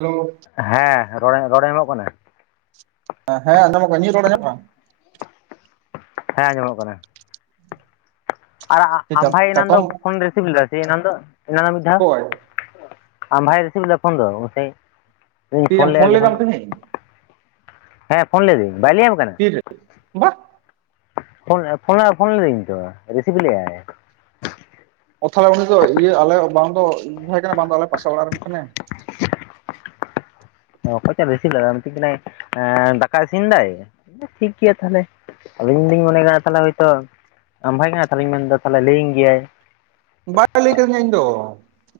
Hello ᱦᱮᱸ ᱨᱚᱲ ᱨᱚᱲᱮ ᱮᱢᱚᱜ ᱠᱟᱱᱟ ᱦᱮᱸ ᱟᱸᱡᱚᱢᱚᱜᱼᱟ ᱠᱟᱱᱟ ᱤᱧᱟᱹᱜ ᱨᱚᱲ ᱟᱸᱡᱚᱢᱚᱜ ᱠᱟᱱᱟ? ᱦᱮᱸ ᱟᱸᱡᱚᱢᱚᱜ ᱠᱟᱱᱟ᱾ ᱟᱨ ᱠᱟᱱᱟ ᱟᱢ ᱵᱷᱟᱭ ᱮᱱᱟᱝ ᱫᱚ ᱪᱟᱛᱚᱢ ᱯᱷᱳᱱ ᱨᱤᱥᱤᱵᱷ ᱞᱮᱫᱟ ᱥᱮ ᱮᱱᱟᱝ ᱫᱚ ᱮᱱᱟᱱᱚᱜ ᱢᱤᱫ ᱫᱷᱟᱣ? ᱚᱠᱚᱭ ᱟᱢ ᱵᱷᱟᱭ ᱨᱤᱥᱤᱵᱷ ᱞᱮᱫᱟ ᱯᱷᱳᱱ ᱫᱚ [unintelligible] ᱤᱧ ᱛᱤᱨᱮᱢ ᱯᱷᱳᱱ ᱞᱮᱫᱼᱟ ᱡᱚᱠᱷᱚᱱ? ᱞᱮᱫᱟᱢ ᱛᱮᱦᱮᱧ ᱦᱮᱸ ᱯᱷᱳᱱ ᱞᱤᱫᱤᱧ ᱵᱟᱭ ᱞᱟᱹᱭᱟᱢ ᱠᱟᱱᱟ? ᱛᱤᱨᱮ? ᱵᱟᱦ ᱯᱷᱳᱱ ᱯᱷᱳᱱᱟ ᱯᱷᱳᱱ ᱞᱤᱫᱟᱹᱧ ᱛᱚ ᱨᱤᱥᱤᱵᱷ ᱞᱮᱜᱟᱭ᱾ ᱚ ᱛᱟᱦᱚᱞᱮ ᱩᱱᱤ ᱫᱚ ᱤᱭᱟᱹ ᱟᱞᱮ ᱵᱟᱝ ᱫᱚ ᱤᱧ ᱵᱷᱟᱭ ᱠᱟᱱᱟ ᱵᱟᱝᱫᱚ ᱟᱞᱮ ᱯᱟᱥᱟ ᱚᱲᱟᱜ ᱨᱮᱱ ᱠᱟᱱᱮ ᱚᱠᱚᱭ ᱪᱟ ᱨᱤᱥᱤᱱ ᱞᱮᱫᱟ ᱢᱤᱛᱟᱹᱧ ᱠᱟᱱᱟᱭ ᱫᱟᱠᱟᱭ ᱤᱥᱤᱱᱫᱟᱭ ᱴᱷᱤᱠ ᱜᱮᱭᱟ ᱛᱟᱦᱞᱮ᱾ ᱟᱫᱚᱭ ᱤᱧ ᱫᱩᱧ ᱢᱚᱱᱮ ᱠᱮᱫᱟ ᱦᱚᱭ ᱛᱚ ᱟᱢ ᱵᱷᱟᱭ ᱠᱟᱱᱟ ᱛᱟᱦᱮᱧ ᱢᱮᱱᱫᱟ ᱛᱟᱦᱮ ᱞᱟᱹᱭᱟᱹᱧ ᱜᱮᱭᱟᱭ ᱵᱟᱭ ᱞᱟᱹᱭ ᱠᱟᱫᱤᱧᱟ ᱤᱧ ᱫᱚ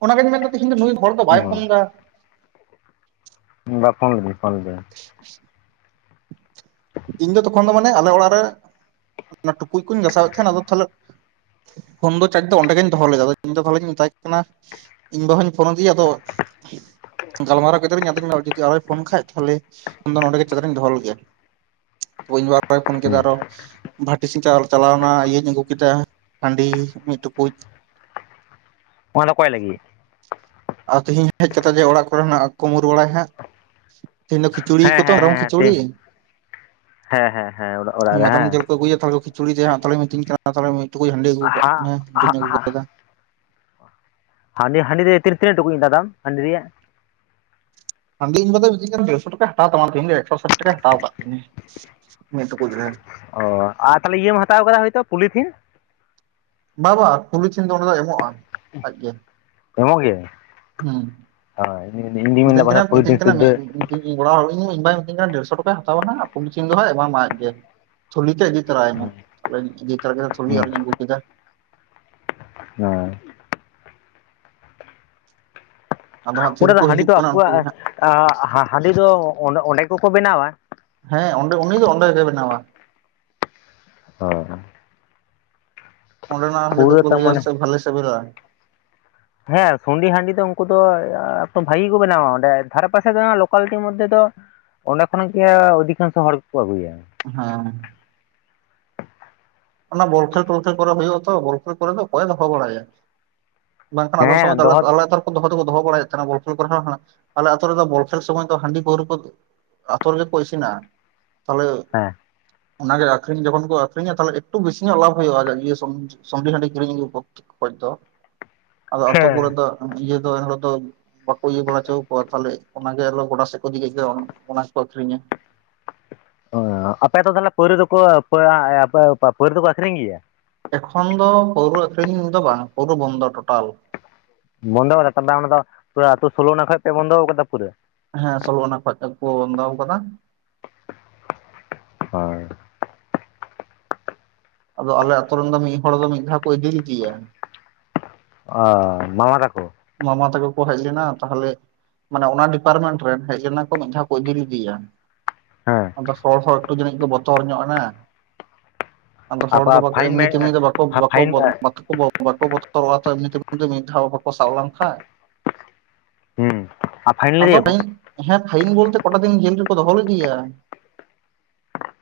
ᱚᱱᱟᱜᱤᱧ ᱢᱮᱱᱫᱟ ᱛᱮᱦᱮᱧ ᱫᱚ ᱱᱩᱭ ᱦᱚᱲ ᱫᱚ ᱵᱟᱭ ᱯᱷᱳᱱ ᱫᱟ? ᱵᱟ ᱯᱷᱳᱱ ᱞᱮᱫᱤᱧ ᱯᱷᱳᱱ ᱞᱮᱫᱟ [unintelligible] ᱤᱧ ᱫᱚ ᱛᱚᱠᱷᱚᱱ ᱫᱚ ᱢᱟᱱᱮ ᱟᱞᱮ ᱚᱲᱟᱜ ᱨᱮ ᱴᱩᱠᱩᱡ ᱠᱚᱧ ᱜᱟᱥᱟᱣᱮᱫ ᱛᱟᱦᱮᱸᱫ ᱟᱫᱚ ᱛᱟᱦᱞᱮ ᱯᱷᱩᱱ ᱫᱚ ᱪᱟᱡᱽ ᱫᱚ ᱚᱸᱰᱮ ᱜᱮᱤᱧ ᱫᱚᱦᱚ ᱞᱮᱫᱟ ᱟ ᱤᱧ ᱫᱚ ᱛᱟᱷᱟᱞᱮᱧ ᱢᱮᱛᱟᱭ ᱠᱟᱱᱟ ᱤᱧ ᱵᱟᱵᱟᱩᱧ ᱯᱷᱳᱱ ᱟᱫᱮᱭᱟ ᱟᱫᱚ ᱜᱟᱞᱢᱟᱨᱟᱣ ᱠᱮᱫᱟ ᱞᱤᱧ ᱟᱫᱚᱧ ᱡᱩᱫᱤ ᱟᱨᱚᱭ ᱯᱷᱳᱱ ᱠᱷᱟᱡ ᱛᱟᱦᱚᱞᱮ ᱯᱷᱳᱱ ᱫᱚ ᱱᱚᱰᱮ ᱜᱮ ᱪᱟᱡᱽᱨᱮᱧ ᱫᱚᱦᱚ ᱞᱮᱜᱮ [unintelligible] ᱯᱷᱳᱱ ᱠᱮᱫᱟ ᱦᱩᱸ ᱟᱨᱚ ᱵᱷᱟᱴᱤ ᱥᱤ ᱪᱟᱞᱟᱣ ᱮᱱᱟ ᱤᱭᱟᱹᱧ ᱟᱹᱜᱩ ᱠᱮᱫᱟ ᱦᱟᱺᱰᱤ ᱢᱤᱫ ᱴᱩᱠᱩᱡ ᱚᱱᱟ ᱫᱚ ᱚᱠᱚᱭ ᱞᱟᱹᱜᱤᱫ? ᱟᱨ ᱛᱤᱦᱤᱧ ᱦᱮᱡ ᱠᱟᱛᱮ ᱡᱮ ᱚᱲᱟᱜ ᱠᱚᱨᱮᱱᱟᱜ ᱠᱩᱢ ᱨᱩᱣᱟᱹᱲᱟᱭ ᱠᱷᱟᱡ ᱛᱮᱦᱤᱧ ᱫᱚ ᱠᱤ ᱪᱩᱲᱤ ᱦᱮᱸ ᱠᱚᱛᱚ ᱦᱮᱸ ᱨᱚᱝ ᱦᱮᱸ ᱠᱚ ᱦᱮᱸ ᱛᱤ ᱪᱩᱲᱤ ᱦᱮᱸ ᱦᱮᱸ ᱦᱮᱸ ᱚᱲᱟᱜ ᱨᱮ ᱢᱮᱨᱚᱢ ᱦᱮᱸ ᱡᱮᱞ ᱠᱚ ᱟᱹᱜᱩᱭᱟ ᱪᱩᱲᱤ ᱡᱮ ᱦᱟᱸᱜ ᱛᱟᱞᱮ ᱢᱤᱛᱟᱹᱧ ᱠᱟᱱᱟ ᱛᱟᱦᱮ ᱢᱤᱫ ᱴᱩᱠᱩᱡ ᱦᱟᱸᱰᱤ ᱟᱹᱜᱩ ᱠᱟᱜ ᱦᱟᱸ ᱢᱮ ᱦᱟᱺᱰᱤᱧ ᱟᱹᱜᱩ ᱦᱟᱸ ᱠᱟᱫᱟ ᱦᱟᱸᱰᱤ ᱦᱟᱸᱰᱤ ᱨᱮ ᱛᱤᱱ ᱛᱱᱟᱹᱜ ᱴᱩᱠᱩᱡ ᱨᱮᱱᱟᱜ ᱫᱟᱢ ᱦᱟᱺᱰᱤ ᱨᱮᱭᱟᱜ? ᱥᱟᱺᱜᱤᱧ ᱠᱚᱫᱚ ᱵᱤᱥᱤ ᱠᱟᱭᱛᱮ ᱫᱮᱲᱥᱚ ᱴᱟᱠᱟᱭ ᱦᱟᱛᱟᱣ ᱛᱟᱢᱟ ᱛᱮᱹᱦᱮᱹᱧ ᱫᱚ ᱮᱠᱥᱚ ᱥᱟᱴ ᱴᱟᱠᱟᱭ ᱦᱟᱛᱟᱣ ᱟᱠᱟᱫᱜ ᱹ ᱢᱩᱸ, ᱢᱤᱫ ᱴᱩᱠᱩᱡ ᱦᱮᱸ᱾ ᱚᱻ ᱟᱨ ᱛᱟᱦᱞᱮ ᱤᱭᱟᱹᱢ ᱦᱟᱛᱟᱣ ᱟᱠᱟᱫᱟ ᱦᱚᱭᱛᱳ ᱯᱚᱞᱤᱛᱷᱤᱱ ᱾ ᱵᱟ-ᱵᱟ ᱯᱚᱞᱤ ᱛᱷᱤᱱ ᱫᱚ ᱚᱱᱟ ᱫᱚ ᱮᱢᱚᱜᱼᱟ ᱟᱡ ᱜᱮ, ᱦᱩᱸ ᱾ ᱦᱚᱭ, ᱞᱤᱞ ᱤᱸᱝᱤᱝᱠ ᱾ ᱵᱷᱮᱱᱛᱨᱟᱢᱩ ᱵᱷᱮᱱᱛᱨᱟ ᱢᱮ ᱾ ᱤᱧ ᱚᱲᱟᱜ ᱦᱚᱲ ᱤᱧ ᱵᱟᱭ ᱢᱤᱛᱟᱹᱧ ᱠᱟᱱᱟ ᱰᱮᱲᱥᱚ ᱴᱟᱠᱟᱭ ᱦᱟᱛᱟᱣᱟ ᱦᱟᱸᱜ ᱯᱩᱞᱤᱛᱷᱤᱱ ᱫᱚ ᱦᱟᱸᱜ ᱮᱢᱟ ᱢᱟᱭ ᱟᱡ ᱜᱮ ᱾ ᱛᱷᱩᱞᱤ ᱛᱮ ᱤᱫᱤ ᱛᱟᱨᱟᱭ ᱢᱮ ᱦᱩᱸ ᱟᱫᱚᱧ ᱤᱫᱤ ᱛᱟᱨᱟ ᱠᱮᱫᱟ ᱛᱷᱩᱞᱤ ᱟᱨᱦᱚᱧ ᱟᱹᱜᱩ ᱠᱮᱫᱟ ᱾ ᱦᱮᱸ ᱾ ᱟᱫᱚ ᱦᱟᱸᱜ ᱚᱸᱰᱮ ᱛᱤᱨᱮ ᱫᱚ ᱠᱚ ᱦᱟᱺᱰᱤ ᱦᱤᱡᱩᱜ ᱫᱚ ᱠᱟᱱᱟ ᱩᱱᱠᱩ ᱜᱮ ᱟᱠᱚᱣᱟᱜ ᱦᱟᱸᱜ ᱟ ᱦᱟ-ᱦᱟ ᱦᱟᱺᱰᱤ ᱫᱚ ᱚᱸᱰᱮ, ᱚᱸᱰᱮ ᱠᱚᱠᱚ ᱵᱮᱱᱟᱣᱟ? ᱦᱮᱸ, ᱚᱸᱰᱮ ᱩᱱᱤ ᱜᱮ ᱚᱸᱰᱮ ᱜᱮᱭ ᱵᱮᱱᱟᱣᱟ ᱾ ᱚᱭ-ᱦᱟᱸᱜ ᱾ ᱚᱸᱰᱮ ᱱᱟᱜ ᱦᱟᱺᱰᱤ ᱯᱩᱨᱟᱹ ᱫᱚᱠᱚ ᱛᱟᱨ ᱞᱟᱹᱭᱟ ᱢᱟᱱᱮ ᱥᱮ ᱵᱷᱟᱞᱮᱹ ᱥᱮᱹᱵᱮᱹᱞᱟ ᱾ ᱦᱮᱸ ᱥᱩᱸᱰᱤ ᱦᱟᱺᱰᱤ ᱫᱚ ᱩᱱᱠᱩ ᱫᱚ ᱮ ᱟ ᱵᱷᱟᱜᱮᱹ ᱠᱚ ᱵᱮᱱᱟᱣᱟ ᱚᱸᱰᱮ ᱫᱷᱟᱨᱮ ᱯᱟᱥᱮ ᱫᱚ ᱞᱳᱠᱟᱞᱴᱤ ᱢᱚᱫᱽᱫᱷᱮ ᱫᱚ ᱚᱸᱰᱮ ᱠᱷᱚᱱᱟᱜ ᱜᱮ ᱚᱫᱷᱤᱠᱟᱝᱥᱚ ᱦᱚᱲ ᱠᱚᱠᱚ ᱟᱹᱜᱩᱭᱟ ᱾ ᱦᱮᱸ ᱾ ᱚᱱᱟ ᱵᱚᱠᱷᱮᱹᱞ ᱛᱚᱞᱠᱷᱮᱹᱞ ᱠᱚᱨᱮ ᱦᱳᱭᱳᱜᱼᱟ ᱛᱚ ᱵᱚᱞᱠᱷᱮᱹᱞ ᱠᱚᱨᱮ ᱫᱚ ᱚᱠᱚᱭᱮ ᱫᱚᱦᱚ ᱵᱟᱲᱟᱭᱟ ᱾ ᱵᱟᱝᱠᱷᱟᱱ ᱟᱞᱟᱫᱟ ᱥᱚᱢᱚᱭ ᱦᱮᱸ ᱫᱚ ᱫᱚᱦᱚ ᱟᱞᱮ-ᱟᱞᱮᱟᱛᱳ ᱨ ᱫᱚᱦᱚ ᱫᱚᱠᱚ ᱫᱚᱦᱚ ᱵᱟᱲᱟᱭᱮᱜ ᱛᱟᱦᱮᱱᱟ ᱵᱚᱞᱠᱷᱮᱹᱞ ᱠᱚᱨᱮ ᱦᱚᱸ ᱦᱟᱸ ᱟᱞᱮ ᱟᱛᱳ ᱨᱮᱫᱚ ᱵᱚᱞᱠᱦᱮᱹᱞ ᱥᱚᱢᱚᱭ ᱫᱚ ᱦᱟᱺᱰᱤ ᱯᱟᱹᱣᱨᱟᱹ ᱠᱚ ᱟᱛᱳ ᱨᱮᱜᱮ ᱠᱚ ᱤᱥᱤᱱᱟ ᱛᱟᱞᱦᱮ ᱦᱮᱸ ᱚᱱᱟᱜᱮ ᱟᱠᱷᱨᱤᱧ ᱡᱚᱠᱷᱚᱱ ᱠᱚ ᱟᱠᱷᱨᱤᱧᱟ ᱛᱟᱞᱦᱮ ᱮᱠᱴᱩ ᱵᱤᱥᱤ ᱧᱚᱜ ᱞᱟᱵᱷ ᱦᱳᱭᱳᱜᱼᱟ ᱥᱩᱱ, ᱥᱩᱰᱤ ᱦᱟᱺᱰᱤ ᱠᱤᱨᱤᱧ ᱟᱹᱜᱩ ᱠᱚ ᱠᱷᱚᱡ ᱫᱚ ᱾ ᱟᱫᱚ ᱟᱛᱳ ᱦᱮᱸ ᱠᱚᱨᱮ ᱫᱚ ᱤᱭᱟᱹ ᱫᱚ ᱮᱱᱦᱤᱞᱳᱜ ᱫᱚ ᱵᱟᱠᱚ ᱤᱭᱟᱹ ᱵᱟᱲᱟ ᱦᱚᱪᱚ ᱟᱠᱚᱣᱟ ᱛᱟᱞᱦᱮ ᱮ ᱚᱱᱟᱜᱮ ᱜᱚᱰᱟ ᱥᱮᱜ ᱠᱚ ᱤᱫᱤ ᱠᱮᱜ ᱜᱮ ᱚᱱᱟ ᱜᱮᱠᱚ ᱟᱹᱷᱨᱤᱧᱟ ᱾ ᱚ, ᱟᱯᱮ ᱛᱚ ᱛᱟᱦᱞᱮ ᱯᱳᱣᱨᱟ. ᱫᱚᱠᱚ ᱚ ᱟ ᱯᱚ ᱟ ᱯᱟ ᱟ ᱯᱟ ᱟ ᱯᱟᱹᱣᱨᱟ. ᱫᱚᱠᱚ ᱟᱹᱠᱷᱨᱤᱧ ᱜᱮᱭᱟ ᱾ ᱮᱠᱷᱚᱱ ᱫᱚ ᱯᱟᱹᱣᱨᱟ. ᱟᱹᱷᱨᱤᱧ ᱫᱚ ᱵᱟᱝ ᱠᱚᱫᱚ ᱵᱚᱱᱫᱚ ᱴᱳᱴᱟᱞ ᱾ ᱵᱚᱱᱫᱚ ᱠᱟᱫᱟ ᱚᱱᱟ ᱫᱚ ᱯᱩᱨᱟᱹ ᱟᱛᱳ ᱥᱳᱞᱳᱱᱟ ᱠᱷᱚᱡᱯᱮ ᱵᱚᱱᱫᱚ ᱟᱠᱟᱫᱟ ᱯᱩᱨᱟᱹ? ᱦᱮᱸ, ᱥᱳᱞᱳ ᱚᱱᱟ ᱠᱷᱚᱡ ᱛᱮ ᱠᱚ ᱵᱚᱱᱫᱚ ᱟᱠᱟᱫᱟ ᱾ ᱴᱷᱚᱜ-ᱴᱷᱟᱜ-ᱴᱷᱚᱜ-ᱴᱷᱟᱜ ᱴᱷᱚᱜ ᱦᱚᱭ ᱾ ᱟᱫᱚ ᱟᱞᱮ ᱟᱛᱳ ᱨᱮᱱ ᱫᱚ ᱢᱤᱫ ᱦᱚᱲ ᱫᱚ ᱢᱤᱫ ᱫᱷᱟᱣ ᱠᱚ ᱤᱫᱤᱞᱤᱫᱤᱭᱟ ᱾ ᱟ ᱢᱟᱢᱟ ᱛᱟᱠᱚ ᱾ ᱢᱟᱢᱟ ᱛᱟᱠᱚ ᱠᱚ ᱦᱮᱡᱞᱮᱱᱟ ᱛᱟᱦᱞᱮ ᱢᱟᱱᱮ ᱚᱱᱟ ᱰᱤᱯᱟᱨᱢᱮᱱᱴ ᱨᱮᱱ ᱦᱮᱡ ᱞᱮᱱᱟ ᱠᱚ ᱢᱤᱫ ᱫᱷᱟᱣ ᱠᱚ ᱤᱫᱤ ᱞᱤᱫᱤᱭᱟ ᱾ ᱦᱮᱸ ᱾ ᱟᱫᱚ ᱦᱚᱲ ᱦᱚᱸ ᱮᱠᱴᱩ ᱡᱟᱹᱱᱤᱡ ᱠᱚ ᱵᱚᱛᱚᱨ ᱧᱚᱜ ᱮᱱᱟ ᱾ ᱟᱫᱚ ᱦᱚᱲ ᱫᱚ ᱟᱯᱟ ᱵᱟ ᱯᱷᱟᱭᱤᱱ ᱮᱹᱢᱱᱤ ᱢᱮ ᱛᱮᱹᱢᱱᱤ ᱫᱚ ᱵᱟᱠᱚᱵᱽ ᱵᱟᱠᱚᱵᱽ ᱯᱷᱟᱭᱤᱱ ᱵᱟᱠᱚᱵᱽ ᱵᱟᱠᱛᱚ ᱵᱚ ᱾ ᱵᱟ ᱠᱚ ᱵᱚᱛᱚᱨᱚᱜᱼᱟ ᱛᱚ ᱮᱢᱱᱤ ᱛᱮ ᱡᱮ ᱢᱤᱫ ᱫᱷᱟᱣ ᱵᱟ ᱠᱚ ᱥᱟᱵ ᱞᱮᱢ ᱠᱷᱟᱡ ᱦᱩᱸ ᱟᱨ ᱯᱷᱟᱭᱤᱱ ᱾ ᱟᱫᱚ ᱞᱮᱫᱮᱭᱟᱠᱚ ᱦᱮᱸ, ᱯᱷᱟᱭᱤᱱ ᱵᱚᱞᱛᱮᱹ ᱠᱚᱴᱟ ᱫᱤᱱ ᱡᱮᱹᱞ ᱨᱮᱠᱚ ᱫᱚᱦᱚ ᱞᱤᱫᱤᱭᱟ ᱾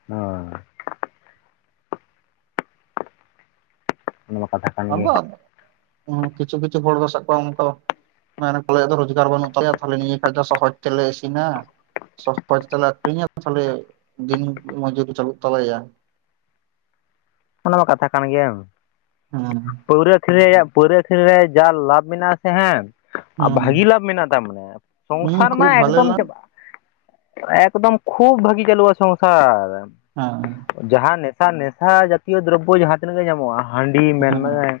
ᱦᱚᱭ ᱾ ᱱᱚᱣᱟ ᱠᱟᱛᱷᱟ ᱠᱟᱱ ᱜᱮ ᱟᱵᱚᱮᱟᱜ, ᱢᱩᱸ ᱠᱤᱪᱷᱩ ᱠᱤᱪᱷᱩ ᱦᱚᱲ ᱫᱚ ᱥᱟᱵ ᱠᱚᱣᱟ ᱚᱱᱠᱟ ᱾ ᱢᱮᱱᱟᱠᱚ ᱟᱞᱮᱭᱟᱜ ᱫᱚ ᱨᱚᱡᱽᱜᱟᱨ ᱵᱟᱹᱱᱩᱜ ᱛᱟᱞᱮᱭᱟ ᱛᱟᱦᱞᱮ ᱱᱤᱭᱟᱹᱠᱷᱟᱡ ᱫᱚ ᱥᱚᱦᱚᱡᱽ ᱛᱮᱞᱮ ᱤᱥᱤᱱᱟ ᱾ ᱥᱚᱛ ᱯᱟᱪ ᱛᱮᱞᱮ ᱟᱠᱷᱨᱤᱧᱟ ᱛᱟᱞᱦᱮ ᱫᱤᱱ ᱢᱚᱡᱩᱛ ᱪᱟᱹᱞᱩᱜ ᱛᱟᱞᱮᱭᱟ ᱾ ᱚᱱᱟ ᱢᱟ ᱠᱟᱛᱷᱟ ᱠᱟᱱ ᱜᱮᱭᱟ ᱾ ᱮᱸ ᱯᱟᱹᱣᱨᱟᱹ ᱟᱹᱠᱷᱨᱤᱧ ᱨᱭᱟᱜ ᱯᱟᱹᱣᱟᱹᱨᱟᱹ ᱟᱹᱠᱷᱨᱤ ᱨᱮ ᱡᱟ ᱞᱟᱵᱷ ᱢᱮᱱᱟᱜᱼᱟᱥᱮ ᱦᱮᱸ ᱯ-ᱪᱟᱜ, ᱟᱨ ᱦᱮᱸ ᱵᱷᱟᱜᱤ ᱞᱟᱵᱷ ᱢᱮᱱᱟᱜ ᱛᱟ ᱢᱟᱱᱮ ᱦᱮᱸ ᱥᱚᱝᱥᱟᱨ ᱢᱟ ᱠᱷᱩᱵ ᱵᱷᱟᱞᱮ ᱮᱠᱫᱚᱢ ᱞᱟᱝ ᱪᱟᱵᱟᱜᱼᱟ ᱾ ᱮᱠᱫᱚᱢ ᱠᱷᱩᱵ ᱵᱷᱟᱹᱜᱤ ᱪᱟᱞᱩᱼᱟ ᱥᱚᱝᱥᱟᱨ ᱾ ᱦᱮᱸ᱾ ᱡᱟᱦᱟᱸ ᱱᱮᱥᱟ ᱱᱮᱥᱟ ᱡᱟᱛᱤᱭᱚ ᱫᱨᱚᱵᱚ ᱡᱟᱦᱟᱸ ᱛᱤᱱᱟᱹᱜ ᱜᱮ ᱧᱟᱢᱚᱜᱼᱟ ᱦᱟᱺᱰᱤ ᱦᱮᱸ ᱢᱮᱱᱟᱢ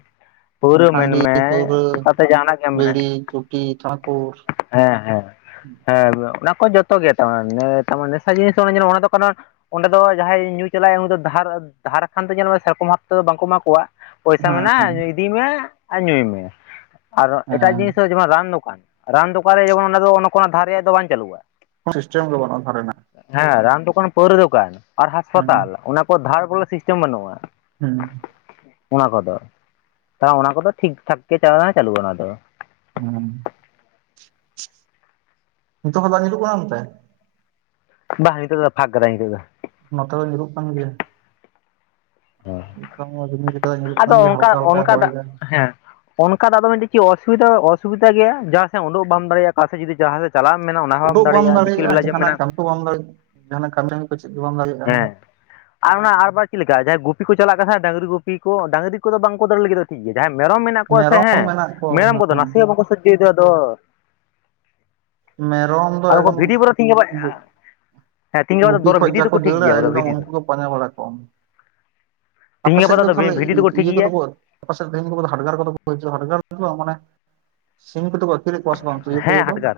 ᱯᱟᱣᱨᱟ ᱦᱟᱺᱰᱤ ᱢᱮᱱᱢᱮ ᱯᱟᱹᱣᱨᱟᱹ ᱛᱟᱛᱮ ᱡᱟᱦᱟᱸᱱᱟᱜ ᱢᱮᱱᱢᱮ ᱵᱤᱲᱤ ᱪᱩᱴᱤ ᱛᱷᱟᱠᱩᱨ ᱾ ᱦᱮᱸ ᱦᱮᱸ ᱦᱮᱸ ᱚᱱᱟ ᱠᱚ ᱡᱚᱛᱚ ᱜᱮ ᱛᱟᱨ ᱱᱮᱥᱟ ᱡᱤᱱᱤᱥ ᱡᱮ ᱚᱱᱟ ᱫᱚ ᱠᱟᱱᱟ ᱚᱸᱰᱮ ᱫᱚ ᱡᱟᱦᱟᱸᱭ ᱧᱩ ᱪᱟᱞᱟᱜᱼᱟ ᱩᱱᱤ ᱫᱚ ᱫᱷᱟᱨ ᱫᱷᱟᱨ ᱦᱟᱸᱱᱛᱮ ᱡᱮᱞ ᱢᱮ ᱥᱮᱨᱚᱠᱚᱢ ᱵᱷᱟᱛᱮ ᱫᱚ ᱵᱟᱝᱠᱚ ᱮᱢᱟ ᱠᱚᱣᱟ ᱯᱚᱭᱥᱟ ᱦᱮᱸ ᱢᱮᱱᱟᱜᱼᱟ ᱤᱫᱤᱭ ᱢᱮ ᱟᱨ ᱧᱩᱭ ᱢᱮ ᱾ ᱟᱨ ᱮᱴᱟᱜ ᱡᱤᱱᱤᱥ ᱦᱮᱸ ᱫᱚ ᱡᱮᱢᱚᱱ ᱨᱟᱱ ᱫᱚᱠᱟᱱ ᱨᱟᱱ ᱫᱚᱠᱟᱱ ᱨᱮ ᱡᱮᱢᱚᱱ ᱚᱱᱟ ᱫᱚ ᱠᱳ ᱫᱷᱟᱨ ᱨᱮᱭᱟᱜ ᱫᱚ ᱵᱟᱝ ᱪᱟᱹᱞᱩᱜᱼᱟ ᱾ ᱥᱤᱥᱴᱮᱢ ᱜᱮ ᱵᱟᱱᱩᱜᱼᱟ ᱫᱷᱚᱨ ᱨᱮᱱᱟᱜ ᱾ ᱦᱮᱸ ᱨᱟᱱ ᱫᱚᱠᱟᱱ ᱯᱟᱹᱣᱨᱟᱹ ᱫᱚᱠᱟᱱ ᱟᱨ ᱦᱮᱸ ᱦᱟᱸᱥᱯᱟᱛᱟᱞ ᱚᱱᱟ ᱠᱚ ᱫᱷᱟᱨ ᱵᱚᱞᱮ ᱥᱤᱥᱴᱮᱢ ᱵᱟᱹᱱᱩᱜᱼᱟ ᱾ ᱦᱩᱸ᱾ ᱚᱱᱟ ᱠᱚᱫᱚ ᱛᱟ ᱚᱱᱟ ᱠᱚᱫᱚ ᱴᱷᱤᱠ ᱴᱷᱟᱠ ᱜᱮ ᱪᱟᱞᱟ ᱪᱟᱹᱞᱩᱜᱼᱟ ᱚᱱᱟ ᱫᱚ᱾ ᱦᱩᱸ᱾ ᱱᱤᱛᱚᱜ ᱦᱚᱸ ᱫᱟᱜ ᱧᱩᱨᱚᱜ ᱠᱟᱱᱟ ᱚᱱᱛᱮ? ᱵᱟᱝ ᱱᱤᱛᱚᱜ ᱫᱚ ᱯᱷᱟᱜ ᱠᱟᱫᱟᱭ ᱱᱤᱛᱚᱜ ᱫᱚ᱾ ᱱᱚᱛᱮ ᱫᱚ ᱧᱩᱨᱩᱜ ᱠᱟᱱ ᱜᱮᱭᱟ ᱾ ᱫᱚ ᱱᱚᱛᱮ ᱢᱟ ᱨᱤᱢᱤᱞ ᱠᱟᱫᱟᱭ ᱧᱩᱨᱩᱜ ᱠᱟᱱ ᱟᱫᱚ ᱜᱮᱭᱟ ᱚᱱᱠᱟ ᱦᱟᱞᱠᱟ ᱦᱟᱞᱠᱟ ᱚᱱᱠᱟ ᱫᱟᱜ ᱦᱚᱭᱫᱟ᱾ ᱦᱮᱸ ᱚᱱᱠᱟ ᱫᱟᱜ ᱫᱚ ᱢᱤᱫᱴᱮᱡ ᱪᱮᱫ ᱚᱥᱩᱵᱤᱫᱟ ᱚᱥᱩᱵᱤᱫᱟ ᱜᱮᱭᱟ ᱡᱟᱦᱟᱸᱥᱮᱫ ᱩᱰᱹᱜ ᱵᱟᱢ ᱫᱟᱲᱮᱭᱟᱜ ᱚᱠᱟ ᱥᱮᱫ ᱡᱩᱫᱤ ᱡᱟᱦᱟᱸ ᱥᱮᱫ ᱪᱟᱞᱟᱜ ᱮᱢ ᱢᱮᱱᱟ ᱚᱱᱟ ᱦᱚᱸᱢ ᱩᱰᱩᱠ ᱵᱟᱢ ᱫᱟᱲᱮᱭᱟᱜᱼᱟ ᱵᱤᱠᱮᱞ ᱵᱮᱞᱟ ᱡᱮᱢ ᱡᱟᱦᱟᱱᱟᱜ ᱢᱮᱱᱟ ᱠᱟᱹᱢᱤ ᱠᱚ ᱵᱟᱢ ᱫᱟᱲᱮᱭᱟᱜᱼᱟ ᱡᱟᱦᱟᱱᱟᱜ ᱠᱟᱹᱢᱤ ᱠᱚ ᱪᱮᱫ ᱜᱮ ᱵᱟᱢ ᱫᱟᱲᱮᱭᱟᱜᱼᱟ ᱦᱮᱸ ᱟᱨ ᱚᱱᱟ ᱟᱨᱵᱟᱨ ᱪᱮᱫ ᱞᱮᱠᱟ ᱡᱟᱦᱟᱸᱭ ᱜᱩᱯᱤ ᱠᱚ ᱪᱟᱞᱟᱜ ᱠᱟᱱᱟ ᱰᱟᱹᱝᱨᱤ ᱜᱩᱯᱤ ᱠᱚ ᱰᱟᱹᱝᱨᱤ ᱠᱚᱫᱚ ᱵᱟᱝᱠᱚ ᱫᱟᱹᱲ ᱞᱟᱹᱜᱤᱫᱚᱜ ᱴᱷᱤᱠ ᱜᱮ ᱡᱟᱦᱟᱸᱭ ᱢᱮᱨᱚᱢ ᱢᱮᱱᱟᱜ ᱠᱚᱣᱟ ᱥᱮ ᱢᱮᱨᱚᱢ ᱦᱮᱸ ᱢᱮᱱᱟᱜ ᱢᱮᱨᱚᱢ ᱠᱚᱣᱟ ᱠᱚᱫᱚ ᱦᱮᱸ ᱱᱟᱥᱮ ᱦᱚᱸ ᱵᱟᱠᱚ ᱥᱚᱡᱡᱚᱭ ᱫᱚ ᱟᱫᱚ ᱢᱮᱨᱚᱢ ᱫᱚ ᱟᱫᱚ ᱠᱚ ᱮᱠᱫᱚᱢ ᱵᱷᱤᱰᱤ ᱵᱚᱨᱮ ᱛᱤᱧ ᱜᱟᱯᱟ ᱟ ᱜᱩ- ᱦᱮᱸ ᱛᱤᱱ ᱜᱟᱯᱟᱜ ᱜᱩᱯᱤ ᱵᱚᱨᱚᱝ ᱠᱷᱚᱡ ᱵᱷᱤᱰᱤ ᱡᱟ ᱫᱚᱠᱚ ᱠᱚ ᱴᱷᱤᱠ ᱜᱮᱭᱟ ᱫᱟᱹᱲᱟ ᱵᱚᱨᱚᱝ ᱮᱠᱫᱚᱢ ᱵᱷᱤᱰᱤ ᱫᱚ। ᱩᱱᱠᱩ ᱜᱮ ᱯᱟᱸᱡᱟ ᱵᱟᱲᱟ ᱠᱚᱢ ᱛᱤᱦᱤᱧ ᱟᱯᱮᱥᱮᱫ ᱜᱟᱯᱟ ᱫᱚ ᱛᱟᱦᱚᱞᱮ ᱵᱷᱤᱰᱤ ᱤ ᱫᱚᱠᱚ ᱴᱷᱤᱠ ᱤᱭᱟᱹ ᱠᱚᱫᱚ ᱜᱮᱭᱟ ᱠᱚ ᱟᱯᱮ ᱥᱮᱫ [inaudible] ᱠᱚ ᱦᱟᱰᱜᱟᱨ ᱠᱚᱫᱚ ᱠᱚ ᱦᱤᱡᱩᱜᱼᱟ ᱦᱟᱰᱜᱟᱨ ᱠᱚᱫᱚ ᱢᱟᱱᱮ ᱥᱤᱢ [inaudible] ᱟᱛᱠᱤᱨᱤ ᱠᱚᱣᱟ ᱥᱮᱵᱟᱝ? ᱦᱮᱸ ᱦᱟᱰᱜᱟᱨ